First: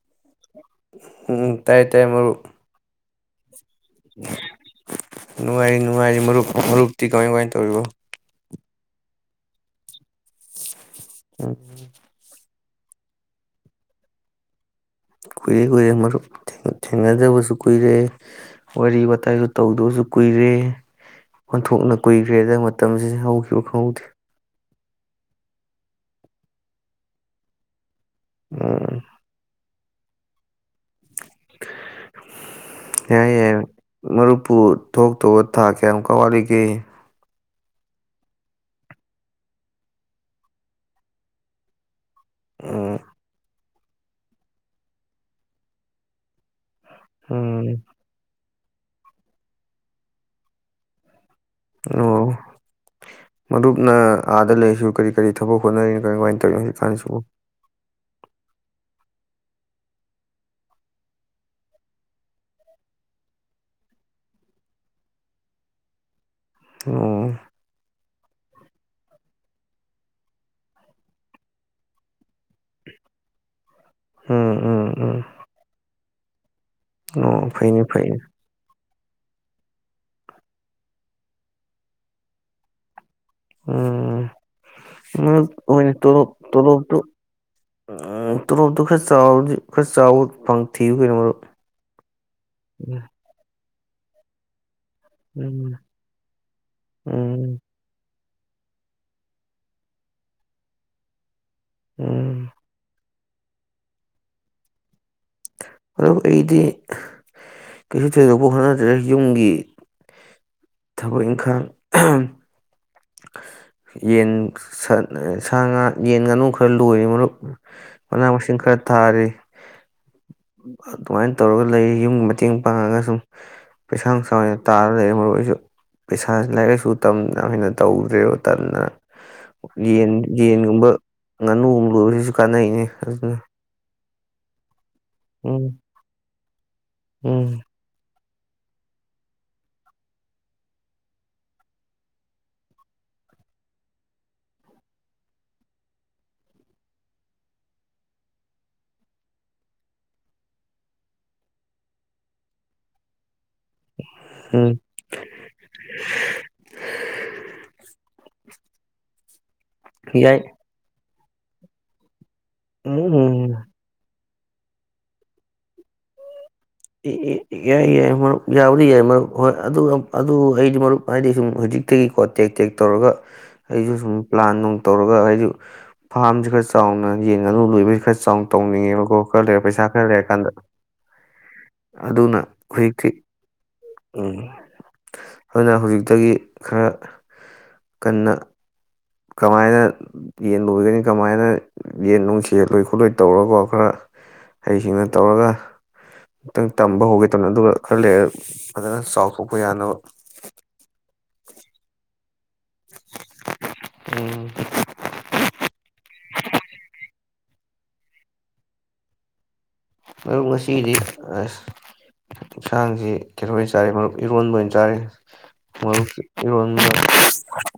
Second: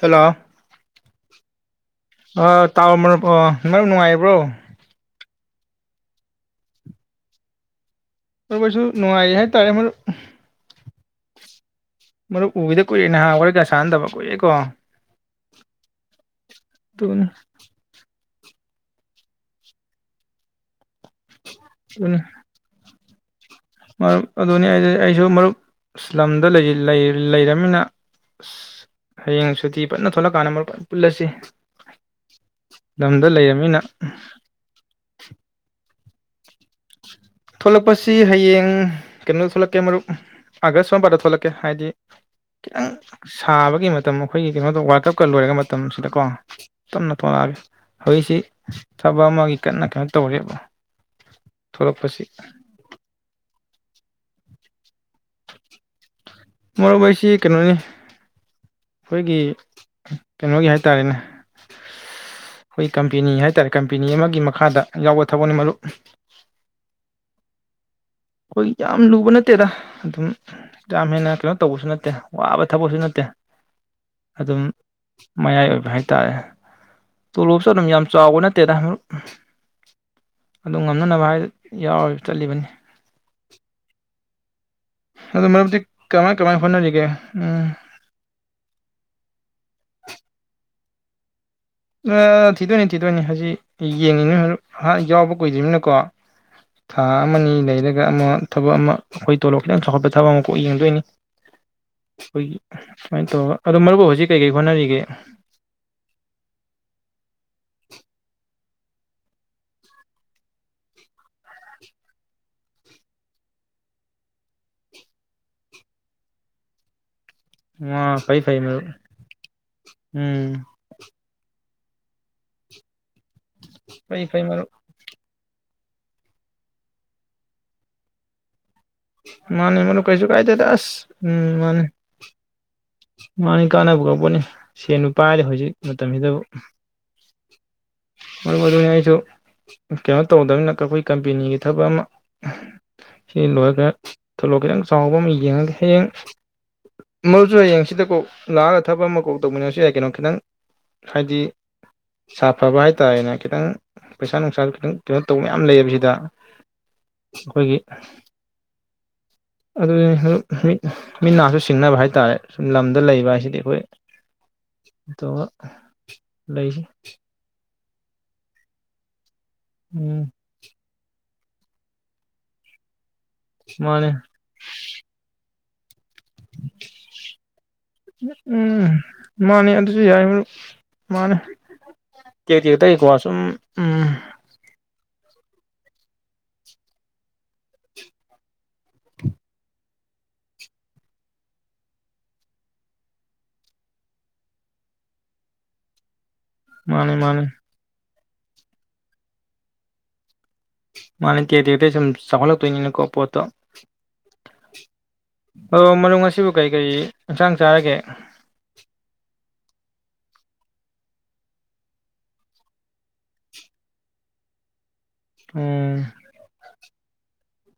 hello ꯎꯝ ꯇꯥꯏꯌꯦ ꯇꯥꯏꯌꯦ ꯃꯔꯨꯞ ꯑꯣ ꯃꯔꯨꯞ ꯅꯨꯡꯉꯥꯏꯔꯤꯕ꯭ꯔꯣ ꯅꯨꯡꯉꯥꯏꯔꯤ ꯅꯨꯡꯉꯥꯏꯔꯤ ꯃꯔꯨꯞ ꯃꯔꯨꯞꯇꯤ ꯀꯃꯥꯏ ꯀꯃꯥꯏꯅ ꯇꯧꯔꯤꯕꯣ ꯑꯩꯈꯣꯏꯁꯨ ꯅꯨꯡꯉꯥꯏꯔꯤ ꯍꯥꯏ ꯇꯔꯦ ꯃꯔꯨꯝ ꯎꯝ ꯎꯒꯤꯗ ꯀꯨꯏꯔꯦ ꯅꯥꯕ ꯋꯥꯔꯤꯒ ꯁꯥꯟꯅꯗꯕ ꯀꯨꯏꯔꯦꯀꯣ ꯀꯨꯏꯔꯦ ꯀꯨꯏꯔꯦ ꯃꯔꯨꯝ ꯑꯗꯨꯅꯤ ꯊꯦꯡꯅꯗꯕꯨꯁꯨ ꯀꯨꯏꯔꯦ ꯋꯥꯔꯤ ꯋꯥꯇꯥꯏꯒ ꯇꯧꯗꯕꯁꯨ ꯀꯨꯏꯔꯦ ꯑꯣꯟꯊꯣꯛꯅ ꯀꯨꯏꯈ꯭ꯔꯦꯗ ꯃꯇꯝꯁꯤ ꯍꯧꯈꯤ ꯃꯔꯨꯝ ꯑꯗꯨꯅꯤ ꯑꯩꯁꯨ ꯃꯔꯨꯞ ꯂꯝꯗ ꯂꯩꯔꯃꯤꯅ ꯎꯝ ꯍꯌꯦꯡ ꯁꯨꯇꯤ ꯄꯨꯟꯅ ꯊꯣꯛꯂꯛꯀꯥꯟꯗ ꯑꯃꯨꯛ ꯂꯝꯗ ꯌꯥꯏ ꯌꯥꯏ ꯂꯩꯔꯝꯅꯤꯅ ꯃꯔꯨꯞꯄꯨ ꯊꯣꯛꯂꯛ ꯇꯧꯕ ꯊꯥ ꯀꯌꯥꯝꯃꯨꯛꯀ ꯋꯥꯠꯂꯤꯒꯦ ꯊꯣꯛꯂꯛꯄꯁꯤ ꯍꯌꯦꯡ ꯀꯩꯅꯣꯗ ꯊꯣꯛꯂꯛꯀꯦ ꯃꯔꯨꯞ ꯑꯥꯒꯁꯠ ꯁ꯭ꯋꯥꯏꯄꯥꯗ ꯊꯣꯛꯂꯛꯀꯦ ꯍꯥꯏꯗꯤ ꯈꯤꯇꯪ ꯎꯝ ꯁꯥꯕ ꯃꯇꯝ ꯑꯩꯈꯣꯏꯒꯤ ꯀꯩꯅꯣꯗꯣ ꯋꯥꯔꯂꯗ ꯀꯞꯀ ꯂꯣꯏꯔꯒ ꯃꯇꯝꯁꯤꯗꯀꯣ ꯇꯞꯅ ꯊꯣꯛꯂꯛꯒꯦ ꯎꯝ ꯍꯧꯖꯤꯛꯁꯤ ꯊꯕꯛ ꯑꯃꯒꯤ ꯀꯟꯅ ꯀꯩꯅꯣ ꯇꯧꯔꯤꯕ ꯊꯣꯛꯂꯛꯄꯁꯤ [inaudible] ꯃꯗꯨꯞꯅ ꯑꯥꯗ ꯂꯩꯔꯁꯨ ꯀꯔꯤ ꯀꯔꯤ ꯊꯕꯛ ꯍꯣꯠꯅꯔꯤꯅꯣ ꯀꯥꯏ ꯀꯃꯥꯏꯅ ꯇꯧꯔꯤꯅꯣ ꯃꯔꯨꯞ ꯍꯧꯖꯤꯛꯀꯥꯟꯁꯤꯕꯨ ꯑꯩꯁꯤ ꯀꯩꯅꯣꯅꯤ ꯑꯩꯈꯣꯏꯒꯤ ꯀꯩꯅꯣꯒꯤ ꯍꯥꯏ ꯇꯥꯔꯦꯅꯦ ꯑꯩꯈꯣꯏ ꯀꯝꯄꯦꯅꯤ ꯍꯥꯏ ꯇꯥꯔꯦ ꯀꯝꯄꯦꯅꯤ ꯑꯃꯒꯤ ꯃꯈꯥꯗ ꯌꯥꯎꯕ ꯊꯕꯛꯅꯤ ꯃꯔꯨꯞ ꯑꯣ ꯑꯩꯈꯣꯏ ꯌꯥꯝ ꯂꯨꯕ ꯅꯠꯇꯦꯗ ꯑꯗꯨꯝ ꯌꯥꯝ ꯍꯦꯟꯅ ꯀꯩꯅꯣ ꯇꯧꯕꯁꯨ ꯅꯠꯇꯦ ꯋꯥꯕ ꯊꯕꯛꯁꯨ ꯅꯠꯇꯦ ꯎꯝ ꯑꯗꯨꯝ ꯎꯝ ꯎꯝ ꯃꯌꯥꯏ ꯑꯣꯏꯕ ꯍꯥꯏ ꯇꯥꯏꯌꯦ ꯑꯣ ꯇꯣꯂꯣꯞꯁꯨ ꯐꯩꯅꯦ ꯑꯗꯨꯝ ꯌꯥꯝ ꯐꯩꯅꯦ ꯆꯥꯎꯕ ꯅꯠꯇꯦꯗꯛ ꯎꯝ ꯑꯗꯨ ꯉꯝꯅꯅꯕ ꯍꯥꯏ ꯌꯥꯎ ꯆꯠꯂꯤꯕꯅꯤ ꯑꯗꯨ ꯃꯔꯨꯞꯇꯤ ꯇꯂ ꯇꯣꯂꯨꯞ ꯀꯃꯥꯏ ꯀꯃꯥꯏ ꯍꯣꯠꯅꯔꯤꯒꯦ ꯎꯝ ꯇꯣꯂꯗꯨ ꯈ ꯆꯥꯎꯥꯎꯗꯤ ꯆꯥꯎꯥꯎ ꯐꯪ ꯊ ꯐꯔ ꯃꯣ ꯑ ꯊꯤꯊꯣ ꯅ ꯊꯤꯊꯣ ꯅꯅꯤ ꯍꯥꯖꯤ ꯌꯦꯡꯉꯤꯅꯦ ꯍꯥꯏꯜꯂꯛ ꯌꯥꯎꯕ ꯎꯝ ꯀꯨꯏꯗ꯭ꯃꯤꯅꯀꯣ ꯊꯥ ꯑꯃꯅꯤ ꯎꯝ ꯂꯩꯔꯒ ꯑꯃ ꯊꯕꯛ ꯑꯃ ꯑꯩꯈꯣꯏ ꯇꯣꯂꯣꯞ ꯈꯤꯇꯪ ꯆꯥꯎꯈꯠꯄ ꯊꯕꯛ ꯑꯃ ꯀꯣꯛ ꯌꯦꯡꯗꯣꯏꯅꯤ ꯎꯝ ꯑꯩꯣꯏ ꯁꯨꯃꯥꯏꯅ ꯇꯧꯔ ꯑꯗꯣ ꯃꯔꯨ ꯍꯧꯖꯤꯛ ꯀꯩꯀꯩ ꯍꯣꯠꯅꯔꯤꯒꯦ ꯑꯗꯣ ꯑꯩꯗꯤ ꯀꯩꯁꯨ ꯊꯣꯏꯗꯣꯛꯄ ꯍꯣꯠꯅꯗ꯭ꯔꯦ ꯌꯨꯝꯒꯤ ꯊꯥꯕꯛ ꯏꯡꯈꯥꯡ ꯌꯦꯟ ꯁꯥ ꯉꯥ ꯌꯦꯟ ꯉꯥꯅꯨ ꯈꯔ ꯂꯣꯏꯔꯤ ꯃꯔꯨꯞ ꯋꯥ ꯃꯅꯥ ꯐꯩ ꯃꯁꯤꯡ ꯐꯩ ꯈꯔ ꯃꯔꯨꯞ ꯊꯥꯔꯤ ꯎꯝ ꯑꯗꯨꯃꯥꯏꯅ ꯇꯧꯔꯒ ꯂꯩ ꯌꯨꯝꯒꯤ ꯃꯇꯦꯡ ꯄꯥꯡꯉꯒ ꯁꯨꯝ ꯄꯩꯁꯥꯡ ꯐꯩ ꯐꯩ ꯁꯅ ꯃꯔꯨꯞ ꯇꯥꯔ ꯂꯩꯔꯦ ꯃꯔꯣꯏ ꯑꯣꯏꯁꯨ ꯄꯩꯁꯥꯁꯤ ꯂꯥꯏꯔꯤꯛ ꯂꯥꯏꯁꯨ ꯇꯝꯅ ꯇꯧꯗ꯭ꯔꯦꯣ ꯇꯅ ꯃꯥꯅꯤ ꯃꯅ ꯀꯩꯁꯨ ꯀꯥꯏꯗ ꯇꯁ ꯎꯝ ꯃꯥꯅꯤ ꯉꯥꯅꯨꯒꯨꯝꯕ ꯂꯣꯏꯕꯁꯤꯁꯨ ꯀꯥꯟꯅꯩꯅꯦ ꯑꯗꯨꯅ ꯃꯥꯅꯤ ꯀꯥꯅꯕꯨ ꯀ ꯄꯨꯅꯤ ꯁꯦꯟ ꯅꯨꯄꯥꯗꯤ ꯎꯝ ꯍꯧꯖꯤꯛ ꯃꯇꯝꯁꯤꯗ ꯎ ꯎꯝ ꯃꯔꯝ ꯑꯗꯨꯅ ꯑꯩꯁꯨ ꯀꯩꯅꯣ ꯇꯧꯗꯕꯅꯤꯅ ꯑꯩꯈꯣꯏ ꯀꯝꯄꯦꯅꯤꯒꯤ ꯊꯕꯛ ꯑꯃ ꯁꯤ ꯂꯣꯏꯔ ꯊꯂꯛꯑ ꯈꯤꯇꯪ ꯆꯥꯎꯕ ꯑꯃ ꯌꯦꯡꯉꯒꯦ ꯍꯌꯦꯡ ꯃꯔꯨꯁꯨ ꯍꯌꯦꯡ ꯁꯤꯗ ꯀꯣꯛ ꯂꯥꯛꯑꯒ ꯊꯕꯛ ꯑꯃ ꯀꯧ ꯇꯧꯃꯤꯟꯅꯁꯨ ꯌꯥꯏ ꯀꯩꯅꯣ ꯈꯤꯇꯪ ꯍꯥꯏꯗꯤ ꯁꯥꯐ ꯐꯕ ꯍꯥꯏꯇꯥꯔꯦꯅꯦ ꯈꯤꯇꯪ ꯄꯩꯁꯥ ꯅꯨꯡꯁꯥ ꯎꯝ ꯈꯤꯇꯪ ꯀꯩꯅꯩꯅꯣ ꯇꯧꯕ ꯃꯌꯥꯝ ꯂꯩꯑꯕꯁꯤꯗ ꯑꯩꯈꯣꯏꯒꯤ ꯑꯗꯨ ꯌꯥꯏ ꯃꯤꯠ ꯅꯥꯁꯨ ꯁꯤꯡꯅꯕ ꯍꯥꯏꯇꯥꯔꯦ ꯁꯨꯝ ꯂꯝꯗ ꯂꯩꯕ ꯎꯝ ꯍꯥꯏꯁꯤꯗꯤ ꯑꯩꯈꯣꯏ ꯇꯣ ꯂꯩꯁꯤ ꯌꯥꯏ ꯌꯥꯏ ꯌꯥ ꯃꯔ ꯌꯥꯎꯔꯤ ꯌꯥ ꯃꯔ ꯍꯣꯏ ꯑꯗꯨ ꯎꯝ ꯑꯗꯨ ꯑꯩꯁ ꯃꯔꯨꯞ inaudible ꯑꯩꯁꯨ ꯃꯥꯅꯦ ꯁꯨꯝ ꯄ꯭ꯂꯥꯟ ꯅꯨꯡ ꯇꯧꯔꯒ ꯑꯩꯁꯨ ꯐꯥꯔꯝꯁꯤ ꯈꯔ ꯆꯥꯎꯅ ꯌꯦꯟ ꯉꯥꯅꯨ ꯂꯣꯏꯕꯕꯁꯤ ꯈꯔ ꯆꯥꯎꯅ ꯎꯝ ꯇꯧꯅꯤꯡꯉꯦꯕꯀꯣ ꯈꯔ ꯂꯩꯔꯦ ꯃꯥꯅꯦ ꯄꯩꯁꯥ ꯈꯔ ꯂꯩꯔꯀꯥꯟꯗ ꯑꯗꯨꯅ ꯀ ꯀ ꯇꯥꯏ ꯀ ꯍꯧꯖꯤꯛꯇꯤ ꯋꯥꯁꯨꯨꯝ ꯎꯝ ꯑꯗꯨꯅ ꯍꯧꯖꯤꯛꯇꯒꯤ ꯈꯔ ꯀꯟꯅ ꯀꯃꯥꯏꯅ ꯌꯦꯟ ꯂꯣꯏꯒꯅꯤ ꯀꯃꯥꯏꯅ ꯈꯤꯇꯪ ꯇꯝꯕ ꯃꯥꯅꯦ ꯍꯧꯒꯦ ꯃꯥꯅꯦ ꯇꯧꯅ ꯑꯗꯨꯒ ꯈꯔ ꯂꯩꯔ ꯐꯖꯅ ꯆꯥꯎꯊꯣꯛꯄ ꯌꯥꯅꯕ ꯃꯥꯅꯦ ꯀꯦꯗꯦꯗꯩ ꯁꯨꯝ ꯆꯥꯎꯂꯞ ꯇꯅꯀꯣ ꯄꯠꯇꯣ ꯎꯝ ꯑꯣ ꯃꯔꯣ ꯑꯁꯤꯕꯨ ꯀꯔꯤ ꯀꯔꯤ ꯌꯦꯟꯁꯥꯡ ꯆꯥꯔꯒꯦ ꯉꯁꯤꯗꯤ ꯑꯁ ꯌꯦꯟꯁꯥꯡꯁꯤ ꯀꯩꯅꯇꯣ ꯑꯣꯏꯅ ꯆꯥꯔꯦ ꯃꯔꯨꯞ ꯏꯔꯣꯟꯕ ꯑꯣꯏꯅ ꯆꯥꯔꯦ ꯃ ꯎꯝ [unintelligible]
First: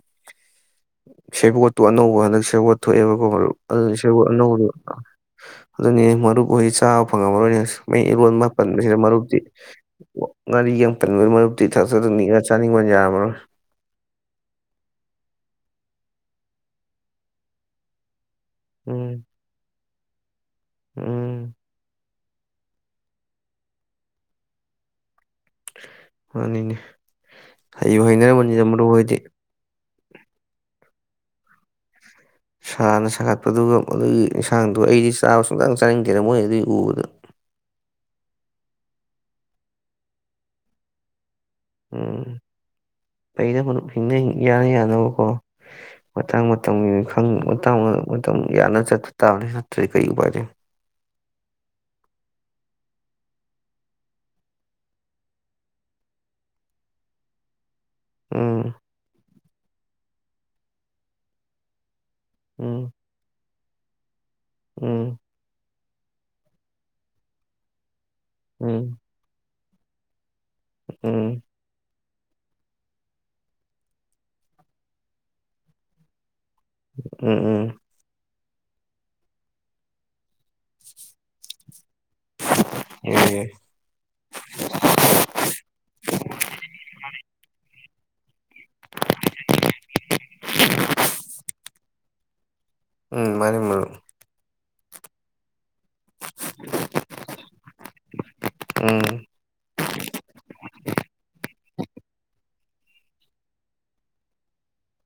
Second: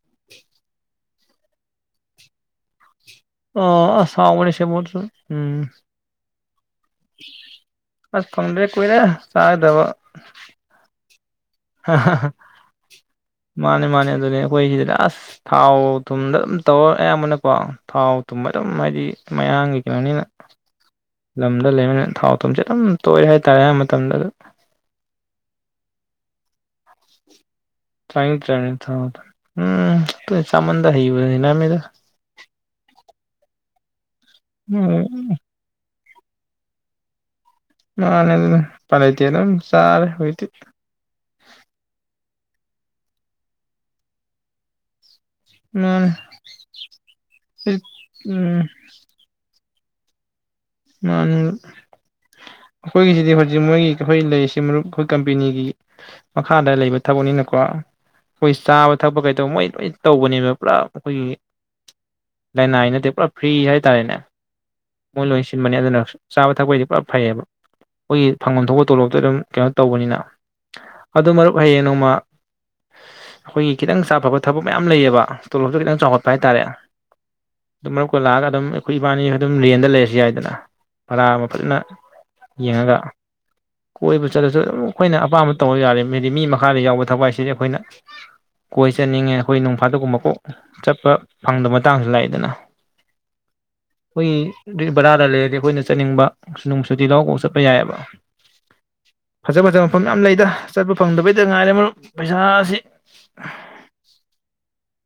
ꯁꯦꯕꯣꯠꯇꯨ ꯑꯅꯧꯕ ꯍꯟꯗꯛ ꯁꯦꯕꯣꯠꯇ ꯊꯣꯛꯑꯦꯕꯀꯣ ꯃꯔꯨꯞ ꯑꯗꯨꯅꯤ ꯑꯣ ꯑꯁ ꯁꯤꯕꯨ ꯍꯥꯎꯕꯅꯦ ꯑꯅꯧꯕ ꯁꯦꯕꯣꯠꯁꯨ ꯎꯝ ꯑꯗꯨꯅꯤ ꯃꯔꯨꯞ [unintelligible] ꯆꯥꯕ ꯐꯪꯉꯝꯃꯔꯣꯏꯅꯤ ꯃ ꯑꯁ ꯏꯔꯣꯟ ꯐꯪꯗ꯭ꯔꯦ ꯀꯨꯏꯔꯦ ꯃꯥꯄꯟꯕꯁꯤꯗ ꯃꯔꯨꯞꯇꯤ ꯆꯥꯒꯗꯕ ꯉꯥꯔꯤꯒ [unintelligible] [unintelligible] ꯑꯗꯨꯅꯤꯡꯉ ꯆꯥꯅꯤꯡꯕ ꯌꯥꯃꯔꯣꯏ ꯃꯥꯅꯦ ꯃꯥꯅꯦ ꯑꯗꯨꯅꯦ ꯑꯩꯈꯣꯏ ꯑꯁ ꯊꯥꯎ ꯊꯨꯝꯗ ꯑꯗꯨꯝ ꯇꯧꯔ ꯑꯌꯥꯝꯕꯅꯀꯣ ꯊꯥꯎ ꯇꯨꯝꯕ ꯑꯗꯨꯝ ꯍꯥꯏꯗꯤ ꯎꯝ ꯃꯌꯥꯝꯒꯤ [unintelligible] ꯎꯝ ꯂꯝꯗ ꯂꯩꯕ ꯊꯥꯎ ꯇꯨꯝꯁꯦ ꯑꯗꯨꯝ ꯇꯣꯏ ꯍꯥꯏꯇꯥꯔꯦ ꯑꯌꯥꯝꯕ ꯃꯇꯝꯗ ꯃꯥꯅꯤꯅꯦ ꯍꯩꯕꯨ ꯍꯩꯅꯔꯕꯅꯤꯗ ꯃꯔꯨꯞ ꯍꯣꯏꯗꯤ [unintelligible] [unintelligible] ꯍꯥꯟꯅ ꯁꯥꯒꯠꯄꯗꯨꯒ ꯃꯗꯨꯒꯤ ꯎꯝ ꯌꯦꯟꯁꯥꯡꯗꯣꯗꯤ ꯆꯥꯕ ꯁꯨꯡꯇꯪ ꯆꯥꯅꯤꯡꯦ ꯔꯃꯣ ꯑꯦꯗꯤ ꯎꯎꯕꯗ ꯃꯥꯅꯦ ꯐꯔꯇꯅ ꯁꯔꯦ ꯍꯣꯏꯇ ꯎꯝ ꯑꯩꯅ ꯍꯤꯡꯅ ꯌꯥꯅ ꯌꯥꯅꯅꯕꯀꯣ ꯃꯥꯅꯦ ꯃꯇꯥꯡ ꯃꯇꯝꯒꯤ ꯃꯇꯥꯡ ꯃꯇꯝ ꯎꯝ ꯌꯥꯝꯅ ꯆꯠꯄ ꯇꯥꯕꯅꯤ ꯇꯔꯤ ꯀꯩ ꯄꯖꯦ ꯑꯩꯈꯣꯏꯒꯤꯁꯤꯗꯤ ꯍꯧꯖꯤꯛ ꯃꯣꯏꯒꯤ ꯑꯩꯈꯣꯏ ꯂꯩꯔꯤꯁꯤ ꯃꯔꯨꯞ ꯑꯩꯈꯣꯏ ꯀꯝꯄꯦꯅꯤꯒꯤ ꯃꯈꯥꯗ ꯂꯩꯕ ꯊꯕꯛꯅꯤꯅꯀꯣ ꯑꯩꯈꯣꯏ ꯎꯝ ꯆꯥꯕ ꯊꯛꯄ ꯀꯩꯗꯧꯕ ꯃꯣꯏ ꯂꯣꯏ ꯇꯧꯕꯅꯦꯕ ꯄꯨꯔꯞ ꯑꯩꯈꯣꯏꯒꯤ ꯎꯝ ꯂꯩꯅꯥꯏꯅꯠꯇꯦ ꯄꯨꯔꯥ ꯐ꯭ꯔꯤ ꯍꯥꯏ ꯇꯥꯏꯅꯦ ꯎꯝ ꯃꯅꯁ ꯑꯗꯨꯅ ꯆꯥꯕ ꯊꯛꯄꯩꯗꯤ ꯄꯨꯔ ꯐꯩꯌꯦꯕ ꯑꯩꯈꯣꯏꯒꯤ ꯐꯪꯐꯝ ꯎꯝ ꯊꯣꯛꯄ ꯇꯣꯂꯣꯞꯇ ꯑꯗꯨꯝ ꯀꯩꯅꯣ ꯇꯧꯕꯅꯤꯅ ꯎꯝ ꯑꯗꯨ ꯃꯔꯨꯞ ꯍꯌꯦꯡ ꯅꯣꯡꯃ ꯑꯩꯈꯣꯏꯒꯤ ꯈꯤꯇꯪ ꯁꯥꯐꯕ ꯊꯕꯛ ꯃꯌꯥꯝ ꯂꯩꯌꯦꯕ ꯇꯣꯂꯣꯞꯁꯨ ꯈꯤꯇꯪ ꯆꯥꯎꯈꯠꯄ ꯄ ꯍꯥꯏ ꯇꯥꯔꯦ ꯎꯝ ꯎꯝ ꯑꯗꯨ ꯃꯔꯨꯞꯀ ꯂꯥꯛ ꯑꯒ ꯑꯗꯨꯝ ꯑꯩꯈꯣꯏ ꯏꯕꯥꯅꯤ ꯑꯗꯨꯝ ꯔꯦꯟꯠꯗ ꯂꯩꯔꯁꯨ ꯌꯥꯏꯗꯅ [unintelligible] ꯌꯦꯡꯉꯒ ꯑꯦ ꯀꯣꯏꯕꯁꯨ ꯆꯠꯂꯁꯨ ꯑꯗꯨꯝ ꯑꯩꯈꯣꯏꯅ ꯑꯄꯥꯝꯕ ꯇꯧꯔ ꯌꯥꯔꯦ ꯃꯗꯤ ꯃꯤ ꯃꯈꯥꯗ ꯌꯥꯎꯕ ꯊꯕꯛ ꯍꯥꯏꯁꯤꯗꯤ ꯑꯩꯈꯣꯏꯅ ꯀꯣꯏ ꯆꯠꯅꯤꯡꯉꯦ ꯑꯩꯈꯣꯏ ꯅꯣꯡꯐꯥꯗꯣꯛꯀꯨꯝꯕ ꯀꯣꯛ ꯆꯠꯄ ꯐꯪꯗꯕ ꯃꯇꯥꯡꯁꯨ ꯂꯥꯛꯏꯗꯅ ꯎꯝ ꯃꯥꯅꯤ ꯃꯔꯨꯞ ꯑꯩꯈꯣꯏꯒꯤ ꯕꯖꯥꯔꯗ ꯂꯩ ꯍꯥꯏꯗꯤ ꯑꯩꯈꯣꯏꯅ ꯆꯠꯅꯤꯡꯕ ꯁꯨꯅꯨꯡ ꯁꯨꯇꯤ ꯂꯥꯎꯔ ꯀꯣꯛ ꯆꯠꯄ ꯌꯥꯏꯌꯦꯕ ꯎꯝ ꯐꯖ ꯐꯖꯕ ꯃꯐꯝ ꯌꯥꯝ ꯂꯩꯗ ꯆꯠꯄ ꯐꯪꯗꯕꯩꯗ ꯉꯥꯏꯔꯦ ꯃꯔꯨꯞ ꯄꯩꯁꯥꯁꯤ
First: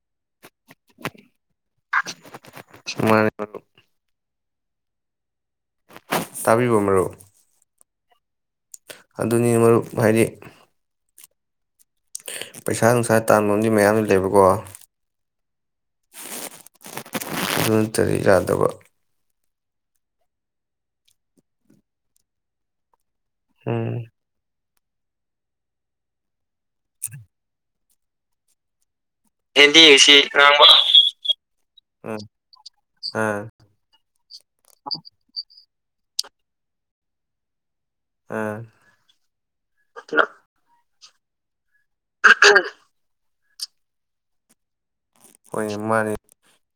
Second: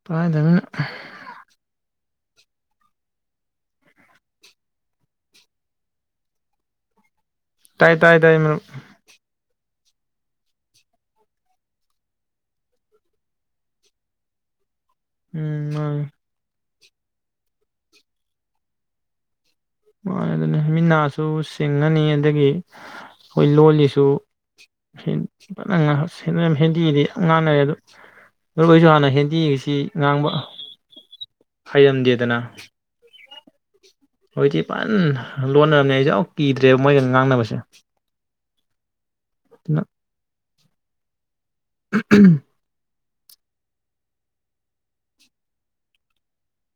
ꯄꯥꯏꯗꯝꯅꯤꯅꯥ ꯃꯥꯅꯤ ꯇꯥꯕꯤꯕꯔꯣ ꯃꯔꯨꯞ ꯇꯥꯏ ꯇꯥꯏ ꯇꯥꯏ ꯃꯔꯨꯞ ꯑꯗꯨꯅꯤ ꯃꯔꯨꯞ ꯍꯥꯏꯗꯤ ꯄꯩꯁꯥ ꯅꯨꯡꯁꯥ ꯇꯥꯟꯕꯝꯗꯤ ꯃꯌꯥꯝꯗꯨ ꯂꯩꯕꯀꯣ ꯎꯝ ꯃꯥꯟꯅꯤ ꯑꯗꯨ ꯅꯠꯇꯗꯤ ꯌꯥꯗꯕ ꯃꯥꯟꯅꯤ ꯑꯗꯨꯅ ꯃꯤꯠ ꯅꯥꯁꯨ ꯁꯤꯡꯉꯅꯤ ꯑꯗꯨꯗꯒꯤ ꯑꯩꯈꯣꯏ ꯎꯝ ꯂꯣꯜꯂꯤꯁꯨ ꯐꯅ ꯍꯦꯟꯗꯤꯗꯤ ꯉꯥꯡꯅꯔꯦ ꯑꯗꯨ ꯂꯣꯂꯣꯏꯁꯨ ꯍꯥꯟꯅꯗꯤ ꯗꯤ ꯏꯁꯤ ꯉꯥꯡꯕ ꯎꯝ ꯍꯩꯔꯝꯗꯦꯗꯅ ꯑꯥ ꯍꯧꯖꯤꯛ ꯐꯖꯅ ꯂꯣꯟꯅꯔꯕꯅꯦ ꯑꯩꯖꯥ ꯀꯤꯗ꯭ꯔꯦꯕ ꯃꯣꯏꯒ ꯉꯥꯡꯅꯕꯁꯦ ꯑꯥ ꯑꯗꯨꯅ [unintelligible] ꯎꯝ ꯍꯣꯏ ꯃꯥꯟꯅꯤ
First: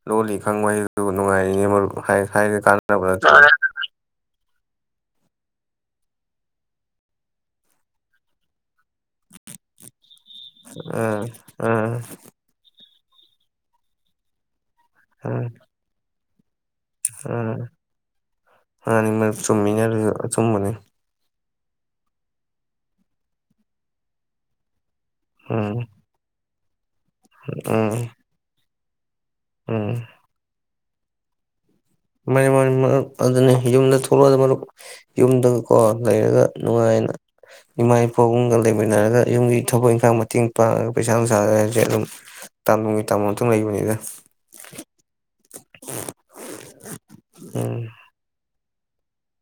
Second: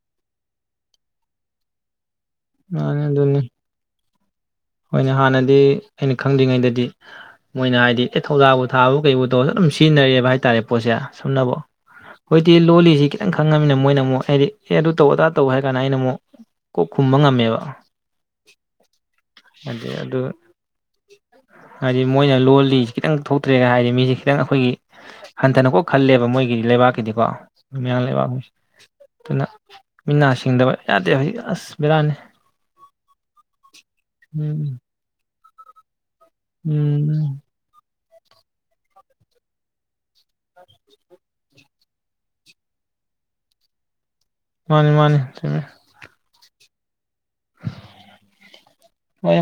ꯂꯣꯜꯂꯤ ꯈꯪꯕ ꯍꯥꯏꯗꯨ ꯅꯨꯡꯉꯥꯏꯔꯤꯅꯦ ꯃꯔꯨꯞ ꯍꯥꯏ ꯍꯩꯔꯗꯤ ꯃꯥꯅꯤ ꯀꯥꯟꯅꯕ ꯑꯗꯨꯅꯤ ꯅꯠꯇꯔꯣ ꯍꯣꯏꯅꯦ ꯍꯥꯟꯅꯗꯤ ꯑꯩꯅ ꯈꯪꯗ꯭ꯔꯤꯉꯩꯗꯗꯤ ꯃꯣꯏꯅ ꯍꯥꯏꯗꯤ ꯑꯦ ꯊꯧꯗꯥꯕꯨ ꯄꯊꯥꯕꯨ ꯀꯩ ꯇꯧ ꯑꯗꯨꯝ ꯁꯤꯖꯤꯟꯅꯔꯛꯑꯦꯕ ꯍꯥꯏꯇꯥꯔꯦ ꯄꯣꯠꯁꯦ ꯎꯝ ꯁꯨꯝꯅꯕꯨ ꯎꯝ ꯍꯧꯖꯤꯛꯇ ꯂꯣꯜꯂꯤꯁꯤ ꯈꯤꯇꯪ ꯈꯪꯉꯕꯃꯤꯅ ꯃꯣꯏꯅ ꯑꯃꯨꯛ ꯍꯥꯏꯗꯤ ꯑꯦ ꯑꯗꯨ ꯇꯧ ꯑꯗꯥ ꯎꯝ ꯇꯧ ꯍꯥꯏ ꯀꯥꯟꯗ ꯑꯩꯅ ꯑꯃꯨꯛ ꯀꯣꯛ ꯈꯨꯝꯕ ꯎꯝ ꯉꯝꯃꯦꯕ ꯃꯥꯅꯤ ꯃꯔꯨꯞ ꯆꯨꯝꯃꯤꯅꯦ ꯑꯗꯩ ꯑꯗꯨꯁꯨ ꯑꯗꯨ ꯑꯆꯨꯝꯕꯅꯤ ꯍꯥꯏꯗꯤ ꯃꯣꯏꯅ ꯂꯣꯜꯂꯤꯁꯤ ꯈꯤꯇꯪ ꯊꯣꯛꯇ꯭ꯔꯦꯒ ꯍꯥꯏꯗꯤ ꯃꯤꯁꯦ ꯈꯤꯇꯪ ꯑꯩꯈꯣꯏꯒꯤ ꯎꯝ ꯍꯟꯊꯅꯀꯣ ꯈꯜꯂꯦꯕ ꯃꯣꯏꯒꯤ ꯂꯩꯕꯥꯛ ꯗꯤꯀꯣ ꯎꯝ ꯃꯤꯌꯥꯡ ꯂꯩꯕꯥꯛ ꯑꯗꯨꯅ ꯃꯤꯅꯥ ꯁꯤꯡꯗꯕ ꯌꯥꯗ ꯍꯥꯏ ꯑꯁ ꯕꯦꯔꯥꯅꯤ ꯃꯥ ꯃꯥ ꯑꯗꯨꯅꯤ ꯌꯨꯝꯗ ꯀ ꯑꯗꯨ ꯎꯝ ꯌꯨꯝꯗꯒꯀꯣ ꯂꯩꯔꯒ ꯅꯨꯡꯉꯥꯏꯅ ꯎꯝ ꯏꯃꯥ ꯏ ꯐꯐꯕꯨꯝꯒ ꯂꯩꯃꯤꯟꯅꯔꯒ ꯌꯨꯝꯒꯤ ꯊꯕꯛ ꯏꯪꯈꯥꯡ ꯃꯇꯦꯡ ꯄꯥꯡꯉꯒ ꯄꯩꯁꯥ ꯅꯨꯡꯁꯥꯗ ꯍꯥꯏꯁꯦ ꯑꯗꯨꯝ ꯇꯥꯝ ꯅꯨꯡꯒꯤ ꯇꯥꯃ ꯑꯃꯇꯪ ꯂꯩꯕꯅꯤꯅ ꯃꯥꯅꯤ ꯃꯥꯅꯤ ꯇ ꯎꯝ ꯎꯝ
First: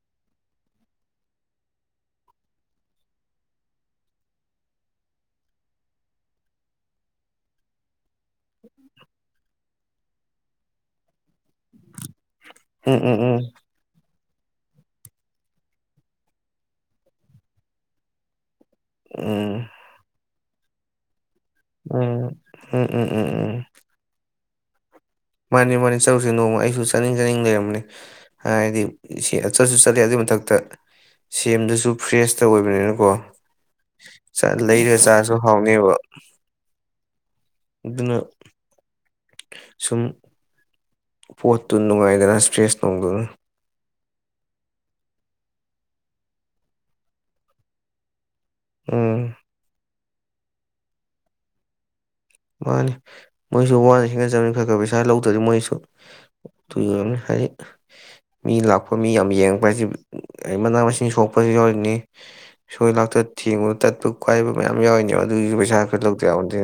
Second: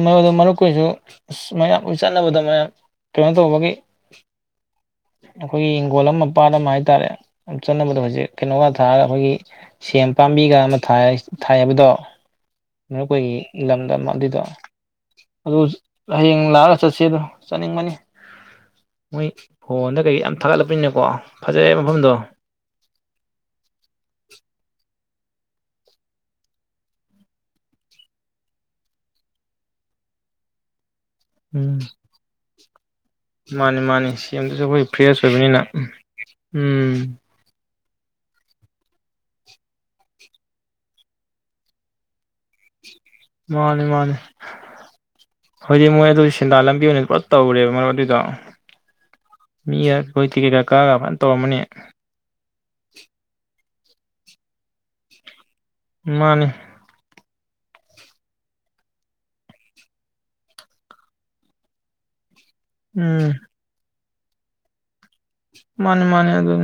ꯃꯗ ꯃꯔꯨꯞ ꯀꯨꯁꯨ ꯑ ꯃꯌꯥꯝ ꯆꯠꯅꯕꯗ ꯃꯌꯥꯝ ꯀꯩꯅꯣ ꯇꯧꯕꯒꯤ ꯑꯩꯈꯣꯏꯒꯤ ꯍꯤꯡꯈꯣꯜ ꯑꯃ ꯄꯥꯠ ꯑꯃ ꯍꯥꯏꯇꯥꯔꯦ ꯆꯅꯕꯗ ꯍꯧꯖꯤꯛ ꯀꯩꯅꯣꯒ ꯊꯥꯔꯒ ꯑꯩꯈꯣꯏꯒꯤ ꯁꯦꯝ ꯄꯥꯝꯕꯤꯒ ꯑꯃ ꯊꯥꯏ ꯊꯥꯏ ꯍꯥꯏꯕꯗꯣ ꯎꯝ ꯎꯝ ꯃꯔꯨꯞꯣꯏꯒꯤ ꯎꯝ ꯂꯝꯗ ꯑꯗꯨ ꯍꯌꯦꯡ ꯂꯥꯛꯑꯒ ꯆꯠꯁ ꯑꯗꯣ ꯆꯠꯅꯤꯡꯕꯅꯤ ꯃꯣꯏ ꯎꯝ ꯐꯣꯟꯗ ꯀꯩ ꯌꯥꯝ ꯊꯥꯒꯠꯂꯛꯄꯅꯤꯅꯀꯣ ꯐꯖꯩ ꯎꯝ ꯃꯐꯝꯗꯣ ꯎꯝ ꯎꯝ ꯎꯝ ꯎꯝ ꯃꯥꯅꯤ ꯃꯥꯅꯤ ꯆꯠꯔꯨꯁꯤꯦ ꯅꯣꯡꯃ ꯑꯩꯁꯨ ꯆꯥꯅꯤꯡ ꯆꯥꯅꯤꯡ ꯂꯩꯔꯝꯅꯤ ꯍꯥꯏꯗꯤ ꯁꯤ ꯆꯠꯁꯨ ꯆꯠꯂꯤ ꯑꯗꯨꯏ ꯃꯊꯛꯇ ꯎꯝ ꯁꯦꯝꯗꯨꯁꯨ ꯐ꯭ꯔꯦꯁꯇ ꯑꯣꯏꯕꯅꯤꯅꯀꯣ ꯃꯥꯅꯤ ꯃꯥꯅꯤ ꯁꯤ ꯑꯗꯨꯁꯨ ꯑꯩꯈꯣꯏ ꯂꯩꯔꯒ ꯐ꯭ꯔꯦꯁ ꯆꯥꯔꯁꯨ ꯑꯣꯏꯕꯅꯤꯅ ꯍꯥꯎꯅꯦꯕ ꯎꯝ ꯑꯗꯨꯅ ꯁꯨꯝ ꯄꯣꯠꯇꯨ ꯅꯨꯡꯉꯥꯏꯗꯅ ꯏꯁ꯭ꯔꯦꯁ ꯃꯥꯅꯤ ꯃꯥꯅꯤ ꯍꯧꯣꯏꯗꯤ ꯃꯣꯏ ꯑꯗꯨ ꯁꯦꯟꯗꯥ ꯂꯝꯕꯤ ꯑꯣꯏꯅ ꯄꯨꯂꯞ ꯇꯧꯔꯦꯕ ꯃꯔꯨꯞ ꯑꯗꯨꯗꯣ ꯎꯝ ꯑꯩꯈꯣꯏ ꯇꯤꯛꯀꯦꯠꯀꯛ ꯀꯛꯑꯒ ꯑꯗꯨꯃꯥꯏꯅ ꯇꯧꯔꯝꯃꯅꯤ ꯃꯥꯅꯤ ꯃꯣꯏꯁꯨ ꯋꯥꯅ ꯁꯦꯝꯒꯠ ꯆꯅꯤ ꯈꯔ ꯈꯔ ꯄꯩꯁꯥ ꯂꯧꯗ꯭ꯔꯗꯤ ꯃꯣꯏꯁꯨ ꯃꯥꯅꯤ ꯇꯅꯤ ꯍꯥꯏ ꯃꯤ ꯂꯥꯛꯄ ꯃꯤ ꯌꯥꯝ ꯌꯦꯡꯛꯄ ꯍꯥꯏꯁꯤ ꯃꯅꯥ ꯃꯁꯤꯡ ꯁꯣꯛꯄꯁꯨ ꯌꯥꯎꯔꯤꯅꯤ ꯁꯣꯏ ꯂꯥꯛꯇ ꯎꯝ ꯊꯦꯡꯕꯨꯅ ꯇꯠꯄ ꯀꯥꯏꯕ ꯃꯌꯥꯝ ꯌꯥꯎꯏꯅꯦ ꯑꯗꯨ ꯑꯗꯨꯏ ꯄꯩꯁꯥ ꯈꯔ ꯂꯧꯗꯗꯦ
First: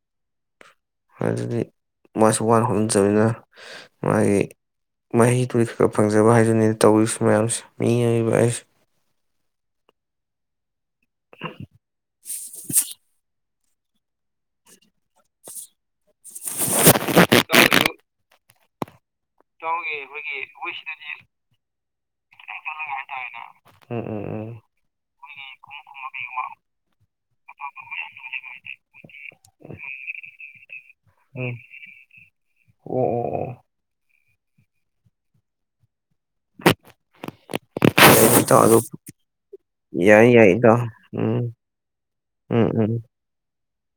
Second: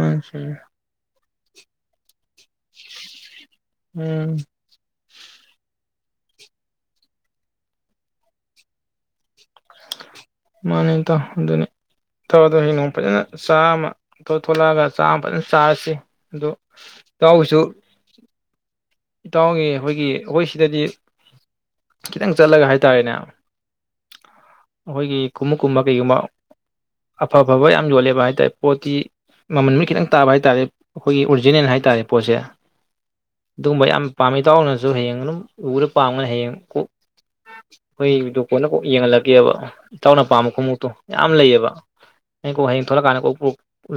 ꯑꯆ ꯑꯗꯨꯗꯤ ꯃꯥꯁꯨ ꯋꯥꯅ ꯍꯧꯣꯅꯟꯖꯕꯅꯤꯅ ꯃꯥꯒꯤ ꯃꯍꯤꯗꯨꯒꯤ ꯈꯔ ꯈꯔ ꯐꯪꯖꯕ ꯍꯥꯏꯗꯨꯅꯤꯅ ꯇꯧꯔꯤꯁꯤ ꯃꯌꯥꯝꯁꯦ ꯃꯤꯏꯕ ꯑꯩꯁꯦ ꯃꯥꯅꯤ ꯑꯗꯨꯅꯤ ꯇꯧꯗꯣ ꯍꯌꯦ ꯅꯣꯡ ꯐꯖꯅ ꯆꯥꯝꯃ ꯊ ꯊꯣꯛꯂꯛꯑꯒ ꯆꯥꯝꯃ ꯐꯖꯅ ꯆꯥꯔꯁꯤ ꯑꯗꯣ ꯆꯥꯎꯕꯁꯨ ꯏꯇꯥꯎꯅꯤ ꯑꯩꯈꯣꯏꯒꯤ ꯑꯩꯈꯣꯏ ꯁꯤꯗꯗꯤ ꯈꯤꯇꯪ ꯆꯠꯂꯒ ꯍꯥꯏꯇꯥꯔꯦꯅꯦ ꯎꯝ ꯎꯝ ꯑꯩꯈꯣꯏꯒꯤ ꯈꯎꯞꯀꯨꯝꯕ ꯀꯩꯒꯨꯝꯕ ꯑꯐ ꯑꯐꯕ ꯌꯥꯝ ꯌꯣꯜꯂꯦꯕ ꯍꯥꯏ ꯇꯔꯦ ꯄꯣꯠꯇꯤ ꯃꯃꯜ ꯈꯤꯇꯪ ꯇꯥꯕ ꯍꯥꯏ ꯇꯥꯔꯦ ꯑꯩꯈꯣꯏꯒꯤ ꯎꯝ ꯑꯣꯔꯤꯖꯤꯅꯦꯜ ꯍꯥꯏꯇꯥꯔꯦ ꯄꯣꯠꯁꯦ ꯎꯝ ꯌꯥꯝꯥꯃꯤ ꯇꯅꯁꯨ ꯍꯌꯦ ꯎꯔ ꯄꯥꯝꯒꯅ ꯍꯌꯦꯡ ꯀꯣꯛ ꯑꯩꯈꯣꯏ ꯑꯣ ꯑꯣ ꯑꯣ ꯌ ꯌꯥꯏ ꯏꯇꯥꯎ ꯀꯣꯟꯅ ꯑꯗꯨ ꯀꯣꯛ ꯌꯦꯡꯍꯜꯂꯛꯀꯦꯕ ꯏꯆꯥꯎꯅ ꯌꯥꯏ ꯄꯥꯝꯕ ꯌꯥꯏ ꯏꯇꯥꯎ ꯈꯣꯡꯎꯞꯇꯨ ꯌꯥꯝ ꯎꯝ ꯂꯩꯌꯦꯕ ꯍꯌꯦꯡ ꯀꯣꯛ ꯎꯝ ꯍꯌꯦꯡ ꯎꯝ ꯊꯣꯛꯂꯛꯀꯥꯟꯗ ꯀꯣꯛ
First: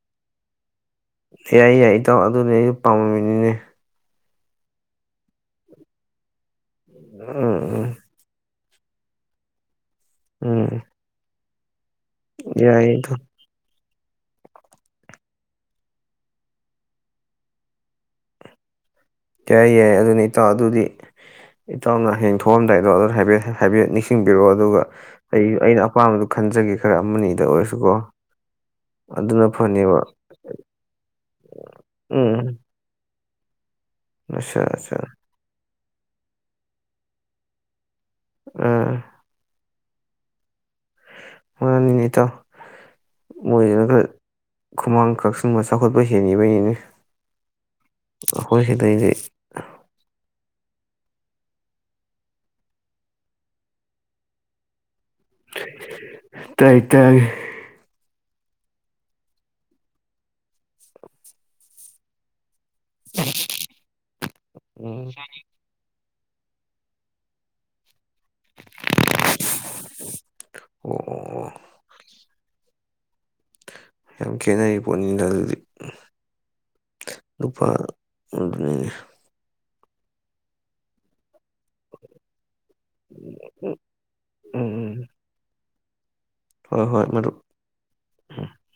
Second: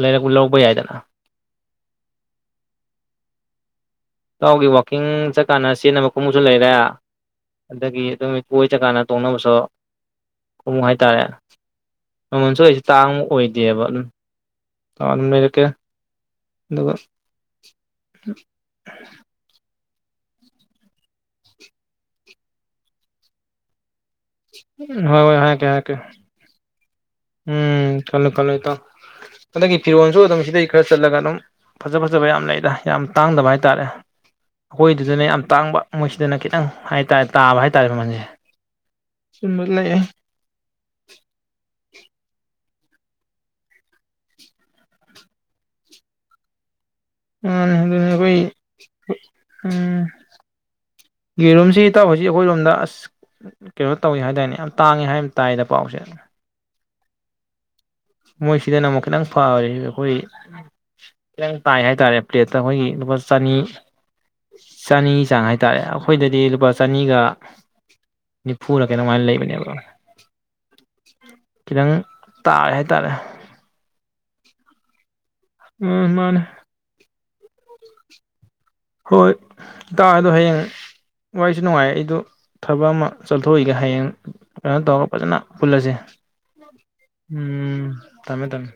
ꯂꯩꯔꯛꯄ ꯂꯧꯕ ꯌꯥꯏꯗꯅ ꯌꯥꯏ ꯌꯥꯏ ꯏꯇꯥꯎ ꯑꯗꯨꯅꯦ ꯑꯩꯁꯨ ꯄꯥꯝꯃꯃꯤꯅꯤꯅꯦ ꯇꯥꯎꯒꯤ ꯋꯥꯛꯀꯤꯡ ꯆꯠꯀꯥꯟꯅ ꯁꯤꯖꯤꯟꯅꯕ ꯀꯨꯝꯕꯁꯨ ꯂꯩꯔ ꯎꯝ ꯎꯝ ꯑꯗꯨꯗꯒꯤ ꯑꯗꯨꯝ ꯀꯣꯏ ꯆꯠꯀꯥꯟꯅ ꯇꯣꯡꯅꯅꯕꯁꯨꯣ ꯎꯝ ꯀꯃꯨ ꯍꯥꯏꯇꯥꯔꯦ ꯃꯃꯜꯁꯨ ꯑꯩꯁꯦ ꯌꯥꯏ ꯏꯇꯥꯎ ꯇꯥꯡꯃꯛ ꯑꯣꯏꯗꯦꯕ ꯑꯗꯨꯝ ꯇꯋꯥ ꯑꯗꯨ ꯂꯩꯔꯀꯦ ꯑꯗꯨꯒ ꯍ ꯀꯌꯥ ꯌꯥꯏ ꯑꯗꯨꯅ ꯏꯇꯥꯎ ꯑꯗꯨꯗꯤ ꯏꯇꯥꯎꯅ ꯍꯌꯦꯡ ꯊꯣꯛꯑꯝꯗꯥꯏꯗꯣ ꯆꯤꯡꯕꯤꯔꯛꯑꯣ ꯑꯗꯨꯒ ꯍꯣꯏ ꯍꯣꯏ ꯑꯩ ꯍꯥꯏꯔꯛꯀꯦ ꯑꯩꯅ ꯍꯥꯏꯔꯛꯀꯦ ꯑꯄꯥꯝꯕꯗꯨꯣ ꯈꯟꯖꯒꯦ ꯈꯔ ꯑꯃꯅꯤ ꯎꯝ ꯈꯜꯂꯨ ꯈꯜꯂꯨ ꯇꯥꯣ ꯑꯗꯒꯤ ꯐꯅꯦꯕ ꯐꯤꯔꯣꯜꯁꯨ ꯑꯗꯨꯝ ꯁꯤꯗꯩ ꯈꯔ ꯆꯠꯂꯒ ꯑꯗꯨꯝ ꯐꯖ ꯐꯖꯕ ꯌꯥꯝ ꯎꯝ ꯂꯩꯗ ꯌꯥꯝ ꯇꯥꯡꯗꯕ ꯍꯥꯏꯇꯥꯔꯦ ꯑꯠꯆꯥ ꯑꯠꯆꯥ ꯑꯩꯈꯣꯏꯗꯨꯗꯅꯦ ꯌꯥꯝ ꯇꯥꯡꯕ ꯃꯣꯏꯁꯤꯗꯅ ꯈꯤꯇꯪ ꯍꯥꯏꯇꯥꯔꯦ ꯇꯥꯕ ꯍꯥꯏꯇꯥꯔꯦ ꯃꯃꯜꯁꯦ ꯑ ꯂꯩꯦ ꯍꯣꯏꯅꯤ ꯇ ꯃꯣꯏꯁꯤꯅ ꯈꯔ ꯈꯨꯃꯥꯡ ꯀꯛꯁꯤꯟꯕ ꯆꯥꯎꯈꯠꯄ ꯍꯦꯟꯉꯤꯕꯩꯅꯤꯅꯤ ꯑ ꯑꯗꯨ ꯎꯝ ꯌꯦꯔꯨꯝꯁꯤ ꯇꯧ ꯍꯧꯁꯤꯛ ꯑꯩꯈꯣꯏ ꯔꯣꯝꯗ ꯑꯁ ꯀꯩꯅꯣ ꯇꯧꯏꯦ ꯍꯥꯏꯇꯥꯔꯅꯦ ꯌꯥꯝ ꯇꯥꯡꯉꯦ ꯍꯥꯏ ꯇꯥꯏꯗ ꯄꯥꯎꯁꯦ ꯇꯥꯏꯇ ꯃꯣꯏꯁꯤꯗꯅ ꯑꯃꯨꯛ ꯈꯤꯇꯪ ꯐꯦ ꯑꯩꯈꯣꯏ ꯈꯤꯇꯪ ꯇꯥꯏ ꯍꯥꯏꯇꯥꯔꯦ ꯄ꯭ꯂꯦꯠ ꯑꯩꯈꯣꯏꯒꯤ ꯂꯨꯄꯥ ꯆꯅꯤ ꯎꯝ ꯆꯅꯤ ꯆꯥꯡ ꯍꯥꯏꯇꯥꯔꯦ ꯑꯩꯈꯣꯏꯗꯗꯤ ꯂꯨꯄꯥ ꯆꯅꯤꯒ ꯅꯤꯐꯨꯅ ꯀꯩꯅꯝꯃꯥꯏꯅ ꯂꯩꯕꯅꯦꯕ ꯑꯣ ꯑꯣ ꯑꯣ ꯈꯤꯇꯪ ꯇꯥ ꯍꯥꯏ ꯇꯔꯦ ꯌꯥꯝ ꯈꯦꯠꯅꯩ ꯄꯨꯣꯠꯅꯤꯡꯗꯜ ꯎ ꯃꯥꯅꯦ ꯅꯨꯄꯥ ꯎ ꯏꯇꯥꯥꯡ ꯑꯗꯣ ꯍꯌꯦꯡ ꯋꯥꯔꯤꯁꯨ ꯅꯨꯡꯉꯥꯏ ꯑꯩꯗ ꯊꯕꯛ ꯑꯃ ꯆꯠꯊꯣꯛꯏꯒ ꯍꯌꯦꯡ ꯎꯝ ꯀꯩꯅꯣ ꯎꯝ ꯇꯧꯔꯒ ꯐꯖꯅ ꯄꯨꯜꯂꯁꯦ ꯍꯣꯏ ꯍꯣꯏ ꯃꯔꯨꯞ ꯎꯝ ꯇꯃꯦ ꯇꯃꯦ